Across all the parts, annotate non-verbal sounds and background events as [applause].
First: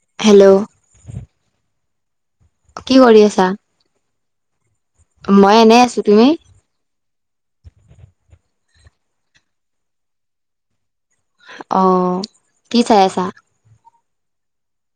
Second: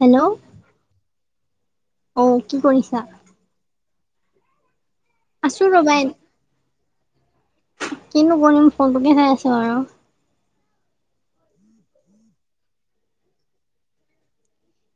Hello hello অ কি কৰিছা? কৰি আছা? মই এনেই আছো। তুমি- কিনো কৰিম ফোনটোকেই চাই আছো। আৰু অ কি চাই আছা।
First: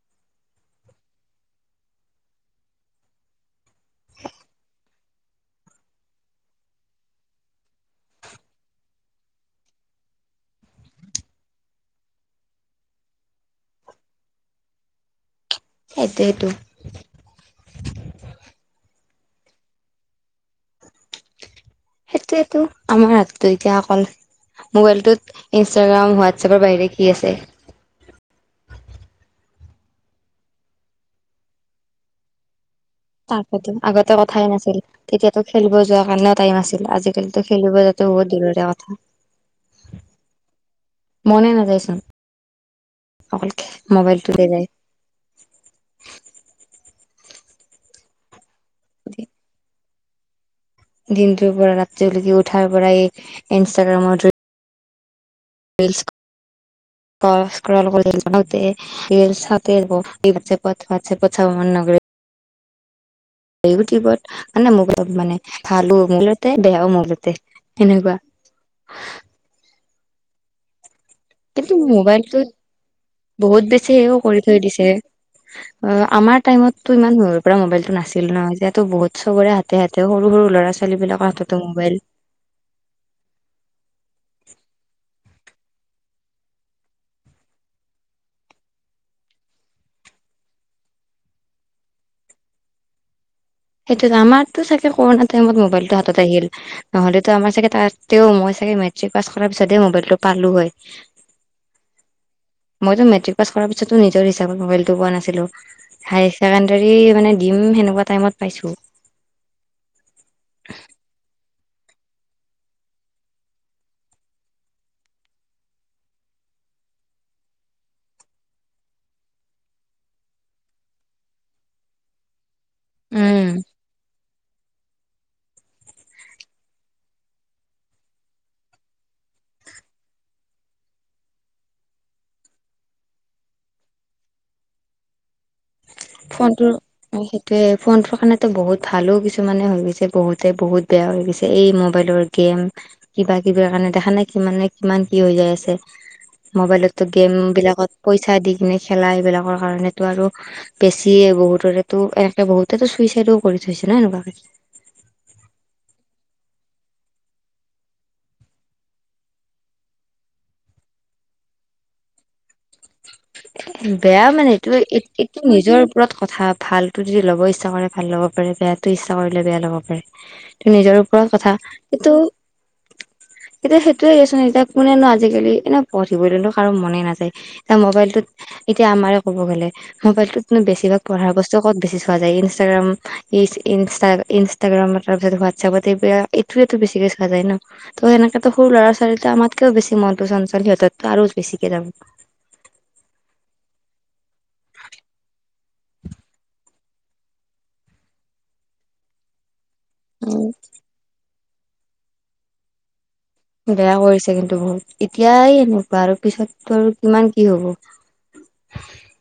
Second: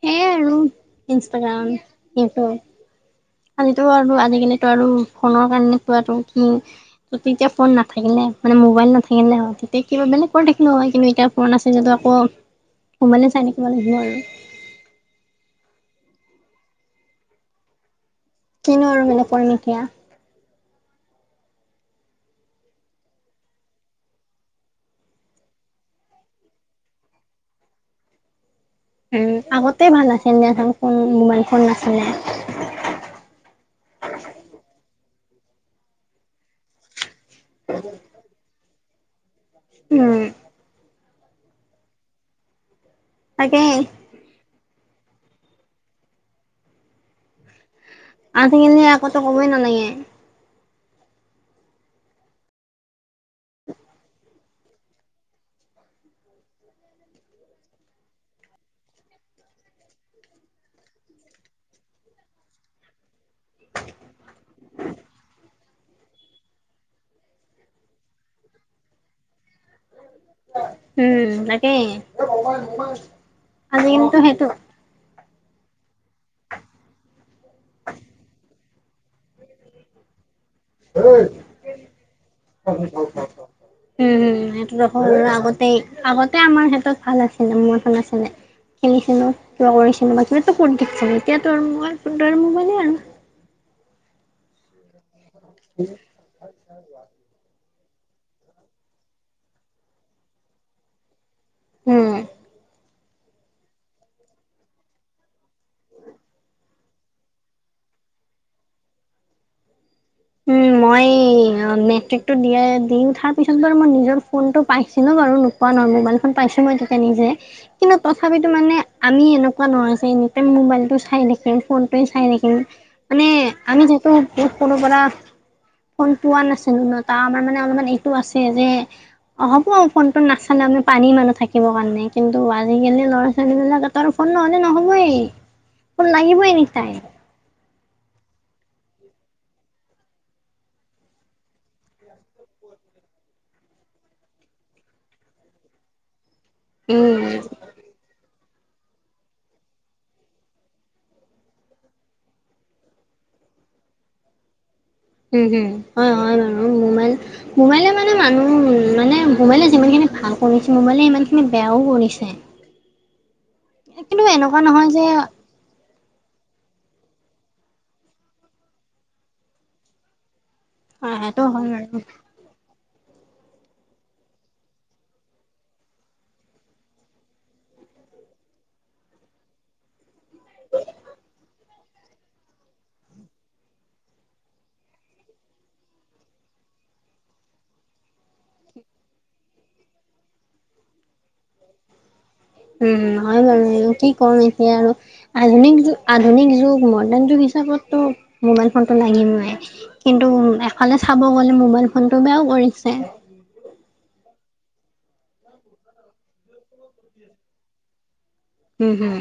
সেইয়াই আৰু ইনষ্টাগ্ৰাম ইউটিউব- আজিতো আৰু আজিকালিতো আৰু ফোনৰ কাৰণে থোৱাতটো কি ত এতিয়া ফোন নাথাকিলে। মানে মোবাইল নাথাকে নে তেতিয়া কিবা বেলেগ কৰি দেখিলো হয় কিন্তু এতিয়া ফোন আছে। যটো আকৌ মোবাইলে চাই থাকিব লাগিব। আৰু এইটোৱে টো উপণকীয়া- সেইটোয়েতো আমাৰ হাতটো এতিয়া অকল মোবাইলটোত ইনষ্টাগ্ৰাম হোৱাটছএপৰ বাহিৰে কি আছে। উম আগতে ভাল আছিলে [unintelligible] কোন মোবাইল ফোন নাছিলে। তাৰতো আগতে কথাই নাছিল তেতিয়াতো খেলিব যোৱাৰ কাৰণেও টাইম আছিল আজিকাল এটিয়াটো খেলিব যোৱাতো বহুত দূৰৰে কথা। উম। মনে নাযায়চোন অকল তাকে মোবাইলটো লে যায়। [unintelligible] আঠখিনে আকৌ ত ক'বই নালাগে। দিনটোৰ পৰা ৰাতিলৈকে উঠাৰ পৰা এই ইনষ্টাগ্ৰামত ধৰি। ৰিৰ্লচ [unintelligible] [unintelligible] ইউটিউবত মে মোক অলপ মানে ভালো মূলতে বেয়াও মূলতে এনেকুৱা- অ কিন্তু মোবাইলটোত বহুত বেছিও আজিকালিতো কৰি সেইটো থৈ দিছে। অ আমাৰ টাইমতটো ইমান সৰৰে পৰা মোবাইলতটো নাছিল। ন যে তো বহুত ত চবৰে হাতে হাতে সৰু, সৰু ল'ৰা ছোৱালী বিলাকৰ হাততো মোবাইল হম হম এইটো ৰা আগতেই আগতে আমাৰ সিহঁত ভাল আছিলে মোৰ ভাল আছিলে। খেলিছিলো কিবা কৰিছিলো বাকী ফোন থছ এতিয়া তোৰ মোবাইল ফোন ত মোবাইলে আৰু সেইটো আমাৰতো চাগে কৰোণা টাইমত মোবাইলটো হাতত আহিল নহলেতো আমাৰ চাগে। তাত তে মই চাগে মেট্ৰিক পাছ কৰাৰ পিছত মোবাইলটো পাৰালো হয়। উম মই মেট্ৰিক পাছ কৰা পাছতো নিজৰ ইচ্ছামতে মোবাইল টো পোৱা নাছিলো। হাইছেকেন মানে দিম সেনেকুৱা টাইমত পাইছো। উম মই এই মেট্ৰিক টো দিয়াই দি উঠাৰ পিছত বাৰু মই নিজৰ ফোন টো পাইছিলো। বাৰু নোৱা নহয় মোবাইল ফোন পাইছো মই তেতিয়া নিজে কিন্তু তথাপিতো মানে আমি এনেকুৱা নহয় যে মোবাইলটো চাই থাকিম ফোনটোৱে চাই থাকিম মানে উম আমি যিহেতু সৰুৰ পৰা। [unintelligible] ফোন পোৱা নাছিলো ন তাৰ আমাৰ মানে অলপমান এইটো আছে যে অ হ'ব ফোনটো নাচালে আমি। পানী মানুহ থাকিব কাৰণে কিন্তু আজিকালি ল'ৰা ছোৱালী বিলাক ত আৰু ফোন নহ'লে নহ'বই ফোন লাগিবই ফোনটো এনি টাইম অ সেইটোয়ে ফোনটোৰ কাৰণেতো বহুত ভালো কিছুমানে হৈ গৈছে বহুতে বহুত বেয়া হৈ গৈছে এই মোবাইলৰ গেম কিবা কিবি কাৰণে। মানে দেখা নাই কিমানে কিমান কি হৈ যায় আছে। মবাইলতো উম গেম বিলাকত পইচা দি কিনে খেলা এইবিলাকৰ কাৰণেতো আৰু বেছিয়ে বহুতৰে এনেকে বহুতে চুইচাইডও কৰি থৈছে ন এনেকুৱা উম হম হয় হয় বাৰু মোবাইল মোবাইলে মানে মানুহ মানে মোবাইলে যিমানখিনি ভাল কৰিছে মোৰ মানে ইমান খিনি বেয়াও কৰিছে। কিন্তু বেয়া মানে এনেকুৱা এইটো নহয় যে এইটো নিজৰ ওপৰত কথা ভাল। তটো যদি লব ইচ্ছা কৰে ভাল ল'ব পাৰে, বেয়াতটো ইচ্ছা কৰিলে বেয়া ল'ব পাৰে। নিজৰ হয় ওপৰত সেইটো কথা হয় বাৰু কিটো এতিয়া সেইটোয়ে আছোন এতিয়া কোনেনো আজিকালি এনেই পঢ়িবলৈ কাৰো মনে নাযায় এতিয়া মোবাইলটোত এতিয়া আমাৰে ক'ব গ'লে মোবাইলতটোতনো বেছিভাগ পঢ়া বস্তু ক'ত বেছি চোৱা যায় ইনষ্টাগ্ৰাম। ই ইনষ্টাগ্ৰামৰ তাৰপিছত হোৱাটছআপত এইটো বেছিকৈ চোৱা যায় ন ত হয় ন। সনেকেতো সৰু ল'ৰা ছোৱালীতো আমাতকেও বেছি মনটো চঞ্চল সিহঁতো আৰু বেছিকে যাব। উ হয় বাৰু এই কি কম এতিয়া আৰু আধুনিক আধুনিক যগ ম সেইতো মবাইল ফোন লাগিয়েই কিন্তু উম, এফে চাব। লে মোবাইল ফোনটো বেয়াও কৰিছে। বেয়া কৰিছে কিন্তু বহুত এতিয়াই এনেকুৱা আৰু পিছতো আৰু কিমান কি হ'ব। উম, হুম।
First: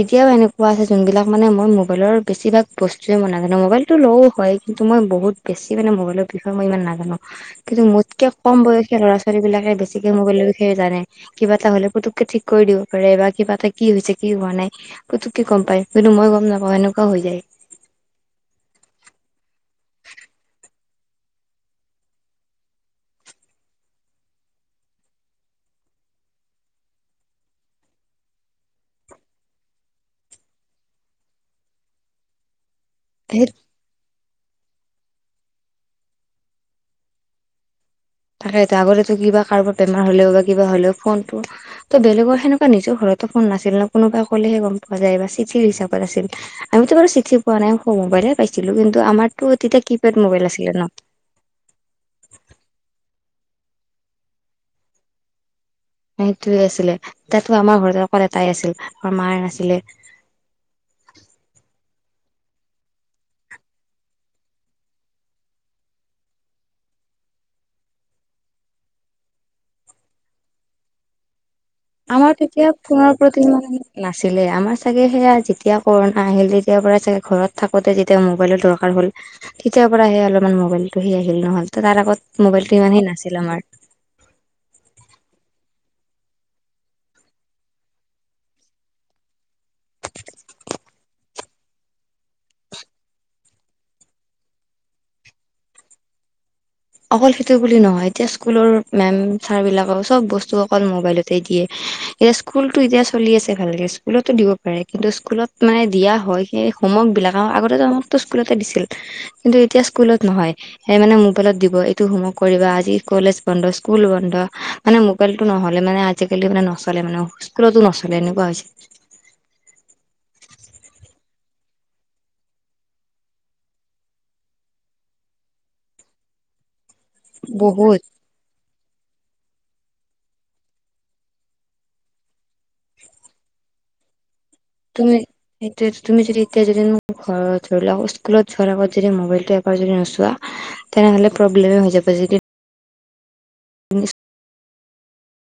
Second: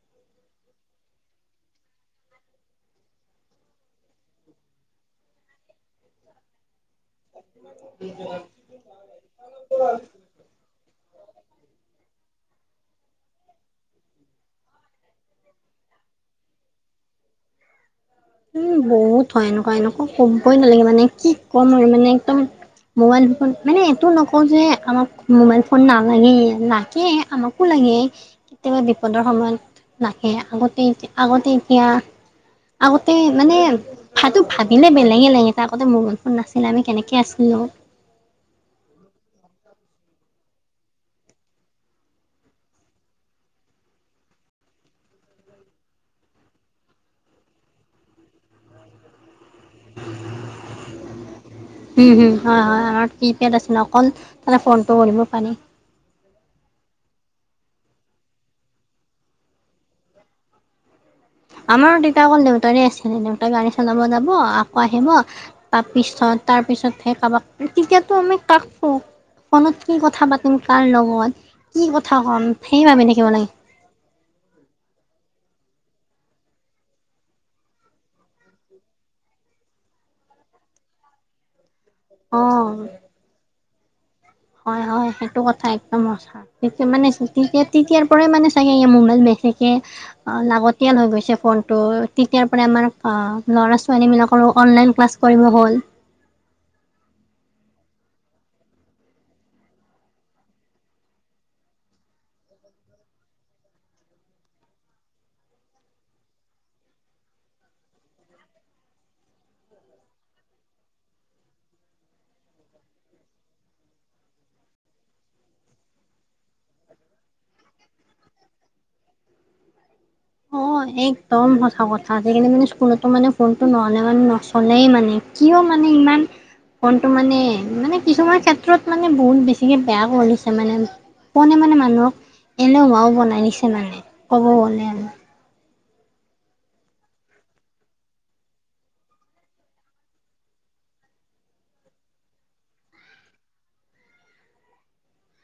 এতিয়াও এনেকোৱা আছে যোনবিলাক মানে মই মোবাইলৰ বেছিভাগ বস্তুৱে বনাব জানো মোবাইলটো লও হয় কিন্তু মই বহুত বেছি মান মবাইলৰ বিষয় মই ইমান নাজানো কিন্তু মোতকে কম বয়সীয়া ল'ৰা ছোৱালী বিলাকে বেছিকে মোবাইলৰ বিষয়ে জানে কিবা এটা হ'লে পুতুকে ঠিক কৰি দিব পাৰে বা কিবা এটা কি হৈছে কি হোৱা নাই পুতুককে গম পায় কিন্তু মই গম নাপাও এনেকুৱা হৈ যায় উম বহুত হয় এনেকুৱা এনেকুৱা ক'বই নালাগে মানে কি ক'ম আৰু মানে একদম। মোবাইল ফোন মানে এইটো নকওঁ যে আমাক মোবাইল ফোন নালাগে লাগে আমাকো লাগে। লাগে কেতিয়াবা বিপদৰ সময়ত লাগে আগতে এতিয়া আগতে এতিয়া আগতে সেই মানে ভাতটো ভাবিলে বেলেগে লাগে ত আগতে মগল ফোন নাছিলে আমি কেনেকে আছিলো। থাকে এতিয়া আগতে তো কিবা কাৰোবাক বেমাৰ হলেও বা কিবা হলেও ফোন ত বেলেগৰ সেনেকুৱা নিজৰ ঘৰতো ফোন নাছিল ন কোনোবা ক'লে। যায় বা চিঠিৰ হিচাপত আছিল আমিতো বাৰু চিঠি পোৱা নাই মোবাইলে পাইছিলো কিন্তু আমাৰতো তেতিয়া কিপেড মবাইল আছিল ন। উম হুম হয় হয় আমাৰ কি পেড আছিল অকল তে ফোনটো কৰিব পানী। সেইটোৱে আছিলে তাতো আমাৰ ঘৰত অকল এটাই আছিল আমাৰ মাৰ আছিলে। [unintelligible] আমাৰ দেতা অকল দেউতাৰে আছিলে দেউতাই গাড়ী চলাব যাব আকৌ আহিব তাৰপিছত তাৰপিছত চত হে খাব ক্ৰিকেটো আমি কাক ক ও আমি কি কথা পাতিম কাৰণ লগত। কি কথা আমাৰ ক'ম তেতিয়া সেই ভাবি ফোনৰ থাকিব লাগে প্ৰতিমান নাছিলে আমাৰ চাগে সেয়া। তেতিয়া কৰোণা আহিল তেতিয় পৰাই চাগে ঘৰত থাকোতে যেতিয়া মোবাইলৰ দৰকাৰ হ'ল তেতিয়াৰ পৰা আহে অলপমান। মোবাইল টো সি আহিল নহল তাৰ আগত মোবাইলটো অ'। ইমান সে নাছিল আমাৰ। হয় হয় সেইটো কথা একদম হছা তেতিয়াৰ পৰাই মানে চাগে মোমবাইল। ঠিকেই আ লাগতিয়াল হৈ গৈছে ফোনতটো তেতিয়াৰ পৰা আমাৰ আ ল'ৰা ছোৱালী বিলাকৰ। অ অনলাইন ক্লাছ কৰিব হ'ল। অকল সেইটো বুলি নহয় এতিয়া স্কুলৰ মেম চাৰ বিলাকেও চব বস্তু অকল মোবাইলতে দিয়ে। এতিয়া স্কুলতো এতিয়া চলি আছে ভালকে স্কুলতো দিব পাৰে কিন্তু স্কুলত মানে দিয়া হয় সে হুমৱক বিলাক আও আগতে জানো আমকটো স্কুলতে দিছিল কিন্তু এতিয়া স্কুলত নহয় হে মানে মোবাইলত দিব। এইটো হুমৱক কৰিবা আজি কলেজ বন্ধ স্কুল বন্ধ মানে মোবাইলটো নহ'লে মানে আজিকালি মানে আজি কালি নহয়ে নচলে মানে স্কুলতো নচলে এনেকোৱা হৈছে। [inaudible] অ একদম সঁচা কথা হেই খিনি মানে স্কুলতো মানে ফোনটো নহ'লে মানে নচলেই মানে কি কিয় মানে ইমান ফোনটো মানে মানে বহুত কিছুমান ক্ষে ত্ৰত মানে বহুত বেছিকে বেয়া কৰিছে মানে ফোনে মানে মানুহক এনেও মাও বনাই নিছে মানে ক'ব গ'লে আৰু। সেইটোয়ে তুমি যদি এতিয়া যদি ম ঘৰত ধৰি লোৱা স্কুলত যোৱাৰ আগত যদি মোবাইলটো এবাৰ যদি নোচোৱা তেনেহলে প্ৰব্লেম হৈ যাব যে কি ইনিচ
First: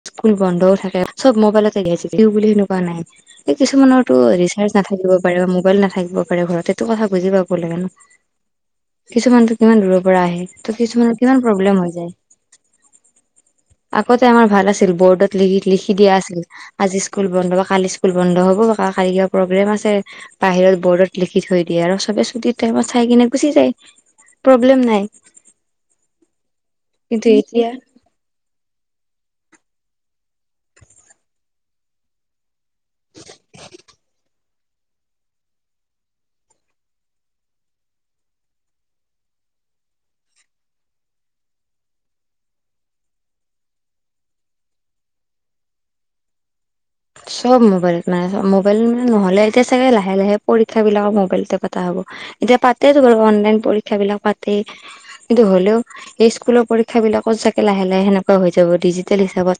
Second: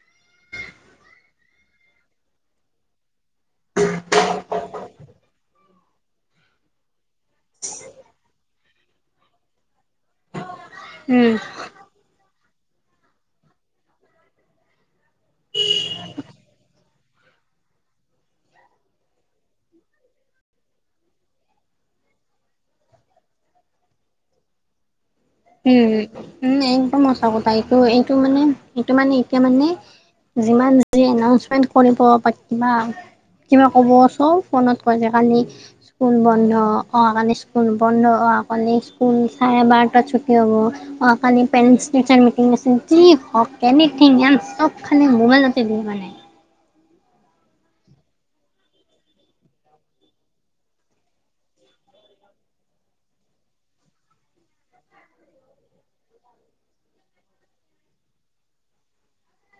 স্কুল বন্ধও থাকে চব মোবাইলতে গাইও বুলি সেনেকুৱা নাই এই কিছুমানৰতো ৰিচাৰ্জ নাথাকিব পাৰে বা মোবাইল নাথাকিব পাৰে ঘৰত এইটো কথা বুজি পাব লাগে ন। কিছুমানতো কিমান দূৰৰ পৰা আহে ত কিছুমানৰ উম কিমান প্ৰব্লেম হৈ যায়। আগতে আমাৰ ভাল আছিল বৰ্ডত লিখি লিখি দিয়া আছিল আজি স্কুল বন্ধ বা কালি স্কুল বন্ধ হ'ব। কা কাইকাৰ প্ৰগ্ৰেম আছে বাহিৰত বৰ্ডত লিখি থৈ দিয়ে আৰু চবে ছুটি টাইমত চাই কিনে গুচি যায় হেহ প্ৰব্লেম নাই। উম উম একদম কিন্তু সঁচা কথা এতিয়া এইটো এইটো মানে সেইটো মানে এতিয়া মানে যিমান যি এনাউচমেন্ট কৰিব বাত কিবা কিবা কব চো ফোনত কলে কালি স্কুল বন্ধ অহা কালি স্কুল বন্ধ অহা কালি স্কুল চাই এবাৰ তাছত কি হব অহা কালি পেৰেড টিচাৰ মিটিং আছে যি হওঁক এনিথিং এন চব খি। মোবাইল আছে মোৰ কাৰনে চব মোবাইলত মানে মোবাইল মানে নহ'লে এতিয়া চাগে লাহে লাহে পৰীক্ষা বিলাকৰ মোবাইলতে পতা হ'ব। হ'ব এতিয়া তাতে দিব লাগিব অনলাইন পৰীক্ষা বিলাক পাতে কিন্তু হ'লেও এই স্কুলৰ পৰীক্ষা। সেইবিলাকৰ চাগে লাহে লাহে হেনেকুৱা হৈ যাব ডিজিটেল হিচাপে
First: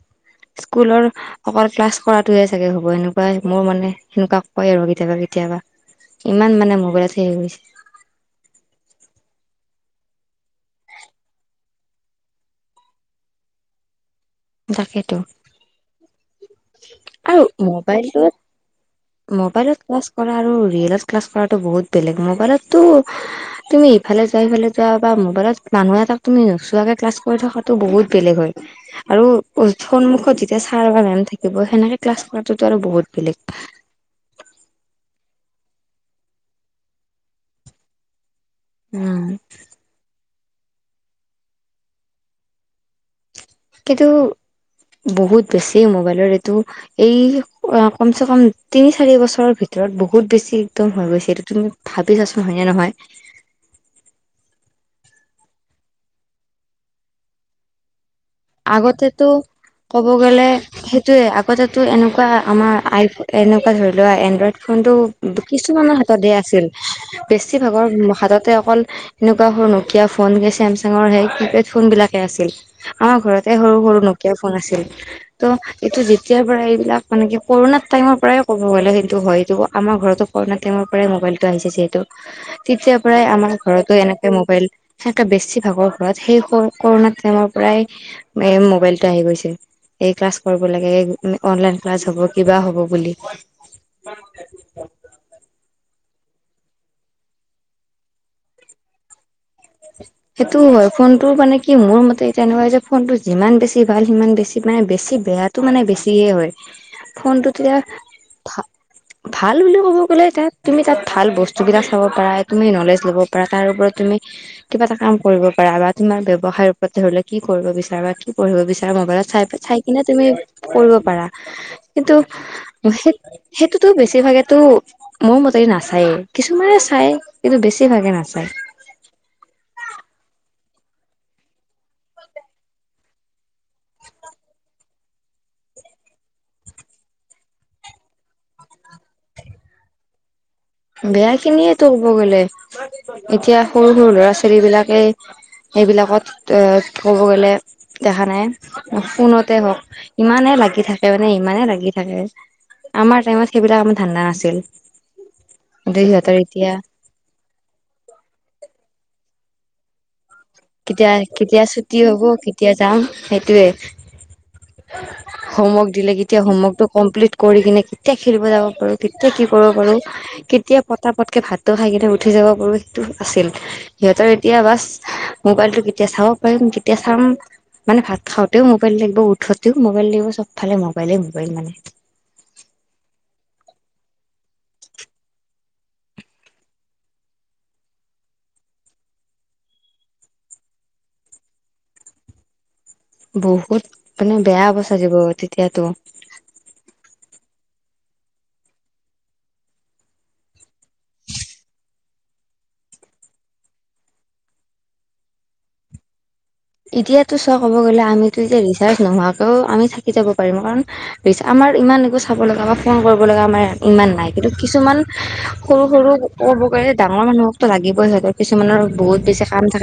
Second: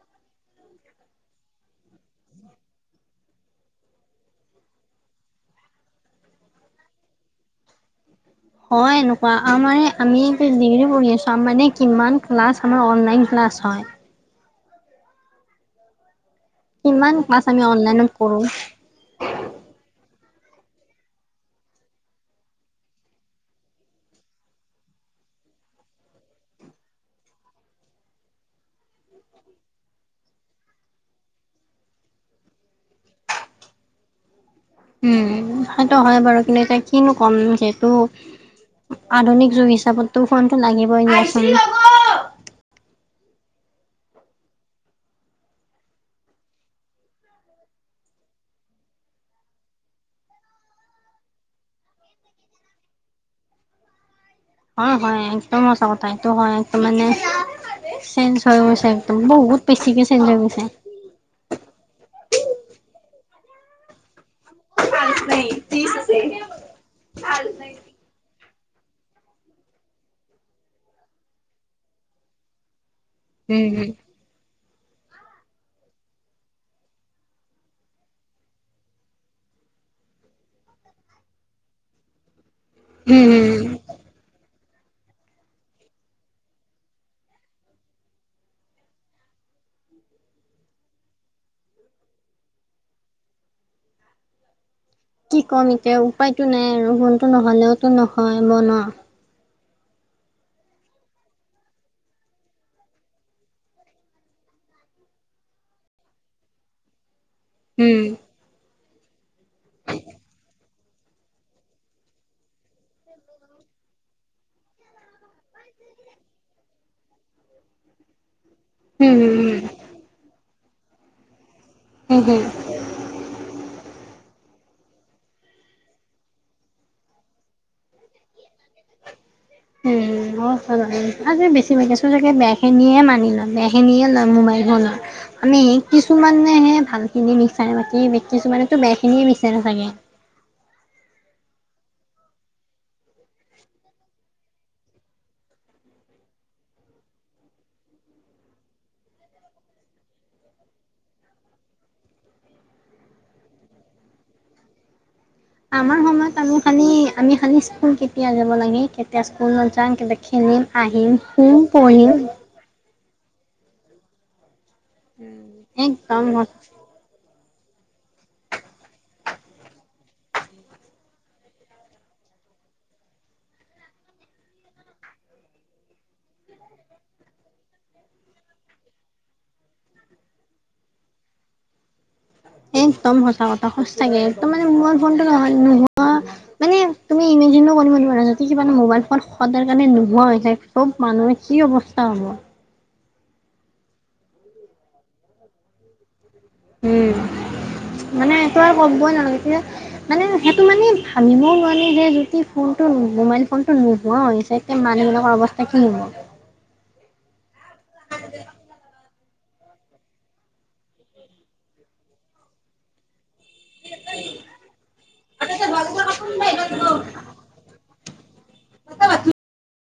স্কুলৰ সকলো সকল ক্লাছ। কৰাটোয়ে চাগে হ'ব এনেকুৱাই মোৰ মানে সেনেকুৱা কয় আৰু কেতিয়াবা কেতিয়াবা। ইমান মানে মোবাইলত হেই হৈ গৈছে। উ। হয় এনেকোৱা আমাৰে আমি ডিগ্ৰী পঢ়ি আছো মানে কিমান ক্লাছ আমাৰ অনলাইন ক্লাছ হয়। তাকেতো। কিমান আৰু ক্লাছ আমি অনলাইনত মোবাইলটোত কৰো। মোবাইলত ক্লাছ কৰা আৰু ৰিয়েলট ক্লাছ কৰাটো বহুত বেলেগ মোবাইলতো তুমি ইফালে যোৱা সিফালে যোৱা বা মোবাইলত মানুহ এটাক তুমি নোচোৱাকে ক্লাছ কৰি থকাটো বহুত বেলেগ হয়। আৰু সন্মুখত যেতিয়া ছাৰ বা মেম থাকিব সেনেকে ক্লাছ কৰাটোতো আৰু বহুত বেলেগ। উম সেইটো হয় বাৰু কিন্তু এতিয়া কিনো কম যিহেতু উম। আধুনিক যুগ হিচাপতো ফোনটো লাগিবই ন। কিতো বহুত বেছি মোবাইলৰ এইটো এই কমচে কম তিনি চাৰি বছৰৰ ভিতৰত ভিতৰত বহুত বেছি একদম হৈ গৈছে এইটো তুমি ভাবিছাচোন হয়নে নহয়। হয় হয় একদম সচা কথা এইটো হয় এইটো মানে চেঞ্জ হৈ গৈছে একদম আগতেতো বহুত বেছিকে ক'ব চেঞ্জ হৈ গলে গৈছে। সেইটোয়ে আগতেতো এনেকুৱা আমাৰ আইফ এনেকুৱা ধৰি লোৱা এ ই ফোনটো কিছুমানৰ হাতত আছিল বেছিভাগৰ হাততে অ অকল এনেকোৱা হয় নকিয়া ফোন চেমচাঙৰ সেই কিপেড ফোন বিলাকে আছিল। অহ ঘৰতে উম, সৰু উম, সৰু নকীয়া ফোন আছিল। তো' এইটো যেতিয়াৰ পৰা এইবিলাক মানে কি কৰুণাত টাইমৰ পৰাই কব গ'লে কিন্তু হয় আমাৰ আমাৰ ঘৰতো কৰণা টাইমৰ পৰাই মোবাইলটো আহিছে যিহেতু তেতিয়াৰ উম, পৰাই আমাৰ উম। ঘৰতো এনেকে মোবাইল- সে বেছি ভাগৰ ঘৰত সেই কৰুণাৰ টাইমৰ পৰাই মোবাইলটো আহি গৈছিল। এই ক্লাছ কৰিব লাগে এই অনলাইন ক্লাছ হ'ব কিবা হ'ব বুলি অ [unintelligible] কি কম এতিয়া উপায়তো নাই আৰু ফোনটো নহলেওতো নহয় ন সেইটো হয় ফোনটো মানে কি মোৰ মতে তেনেকুৱা যে ফোনতটো যিমান বেছি ভাল সিমান বেছি মানে বেছি বেয়াটো মানে বেছি হয় ফোনটো তেতিয়া উম, ভাল বুলি ক'ব গ'লে এতিয়া তুমি তাত ভাল বস্তুবিলাক চব পাৰা তুমি নলেজ লব পাৰা তাৰ ওপৰত তুমি কিবা এটা কাম- কৰিব পাৰা বা তোমাৰ ব্যৱায় ওপৰত ধৰি লও কি কৰিব বিচাৰ বা কি পঢ়িব বিচাৰা উম, মোবাইলত উম, চাই উম, চাই কিনে তুমি- কৰিব প কিন্তু উম, উম। সেই সেইটোতো বেছি- বেছিভাগেতো মোৰ মতে নাচায়েই কিছুমানে চাই কিন্তু বেছিভাগে নাচায়। হয় উম বহুত হয় তাৰ মানে আজি বেছি ভাগছো চাগে বেয়া খিনিয়ে মানি লয় বেয়া খিনিয়ে লয় মোবাইল আমি কিছুমানেহে ভাল খিনি মিক্স মতি কিছুমানো বেয়া খিনিয়ে বিচাৰে সচাঁকে বেয়া খিনিয়ে তো ক'ব গলে এতিয়া সৰু সৰু ল'ৰা ছোৱালী বিলাকে সেইবিলাকত তো ক'ব গলে দেখা নাই ফোনতে হওঁক ইমানে লাগি থাকে মানে ইমানে লাগি থাকে আমাৰ টাইমত সেইবিলাক আমাৰ ধান্দা নাছিল। আমাৰ কিন্তু সিহঁতৰ সময়ত আমি এতিয়া খালি আমি খালি স্কুল কেতিয়া যাব লাগে কেতিয়া স্কুল নাযাওঁ কে কেতিয়া কেতিয়া ছুটি হব কেতিয়া যাম- সেইটোয়ে হোমৱৰ্ক দিলে একদম কেতিয়া হোমৱৰ্কতটো কমপ্লিট- কৰি কিনে কেতিয়া খেলিব যাব পাৰোঁ কেতিয়া কি কৰিব পাৰো কেতিয়া পত পতকে ভাতটো খাই কিনে উঠি যা যাব পাৰোঁ সেইটো আছিল সিহঁতৰ এতিয়া বাচ মোবাইলটো কেতিয়া চাব পাৰিম তেতিয়া চাম মানে ভাত খাওঁতেও মোবাইল লাগিব উঠতেও মোবাইল লাগিব চব চবফালে মোবাইলেই মোবাইল মানে সস্তাকে ত মানে মোবাইল ফোনটো ন নোহোৱা মানে তুমি ইমেজিনো কৰিব নোৱাৰা কিবা- মোবাইল ফোন সদাৰ কাৰণে নোহোৱা চব মানুহে কি অৱস্থা হ'ব। বহুত মানে বেয়া অৱস্থা দিব তেতিয়া তোৰ উম মানে একো আৰু কবই নালাগে তেতিয়া। মানে সেইটো মানে ভাবিবও নোৱাৰি যে যদি ফোনতটো মোবাইল ফোনতটো নোহোৱা‌ হয় যায় কালি এনেকুৱা অৱস্থা কি হ'ব- এতিয়াতো চ ক'ব গ'লে আমিতো ৰিচাৰ্জ নোহোৱা অও আমি থাকি যাব পাৰিম কাৰণ আমাৰ ইমান একো চাব লগা বা ফোন কৰিব- লগা আমাৰ ইমান নাই কিন্তু কিছুমান সৰু সৰু ক'ব কি গ'লে ডাঙৰ মানুহকো লাগিবই হয়। কিছুমানৰ বহুত হ'ব। বেছি কাম থাকে।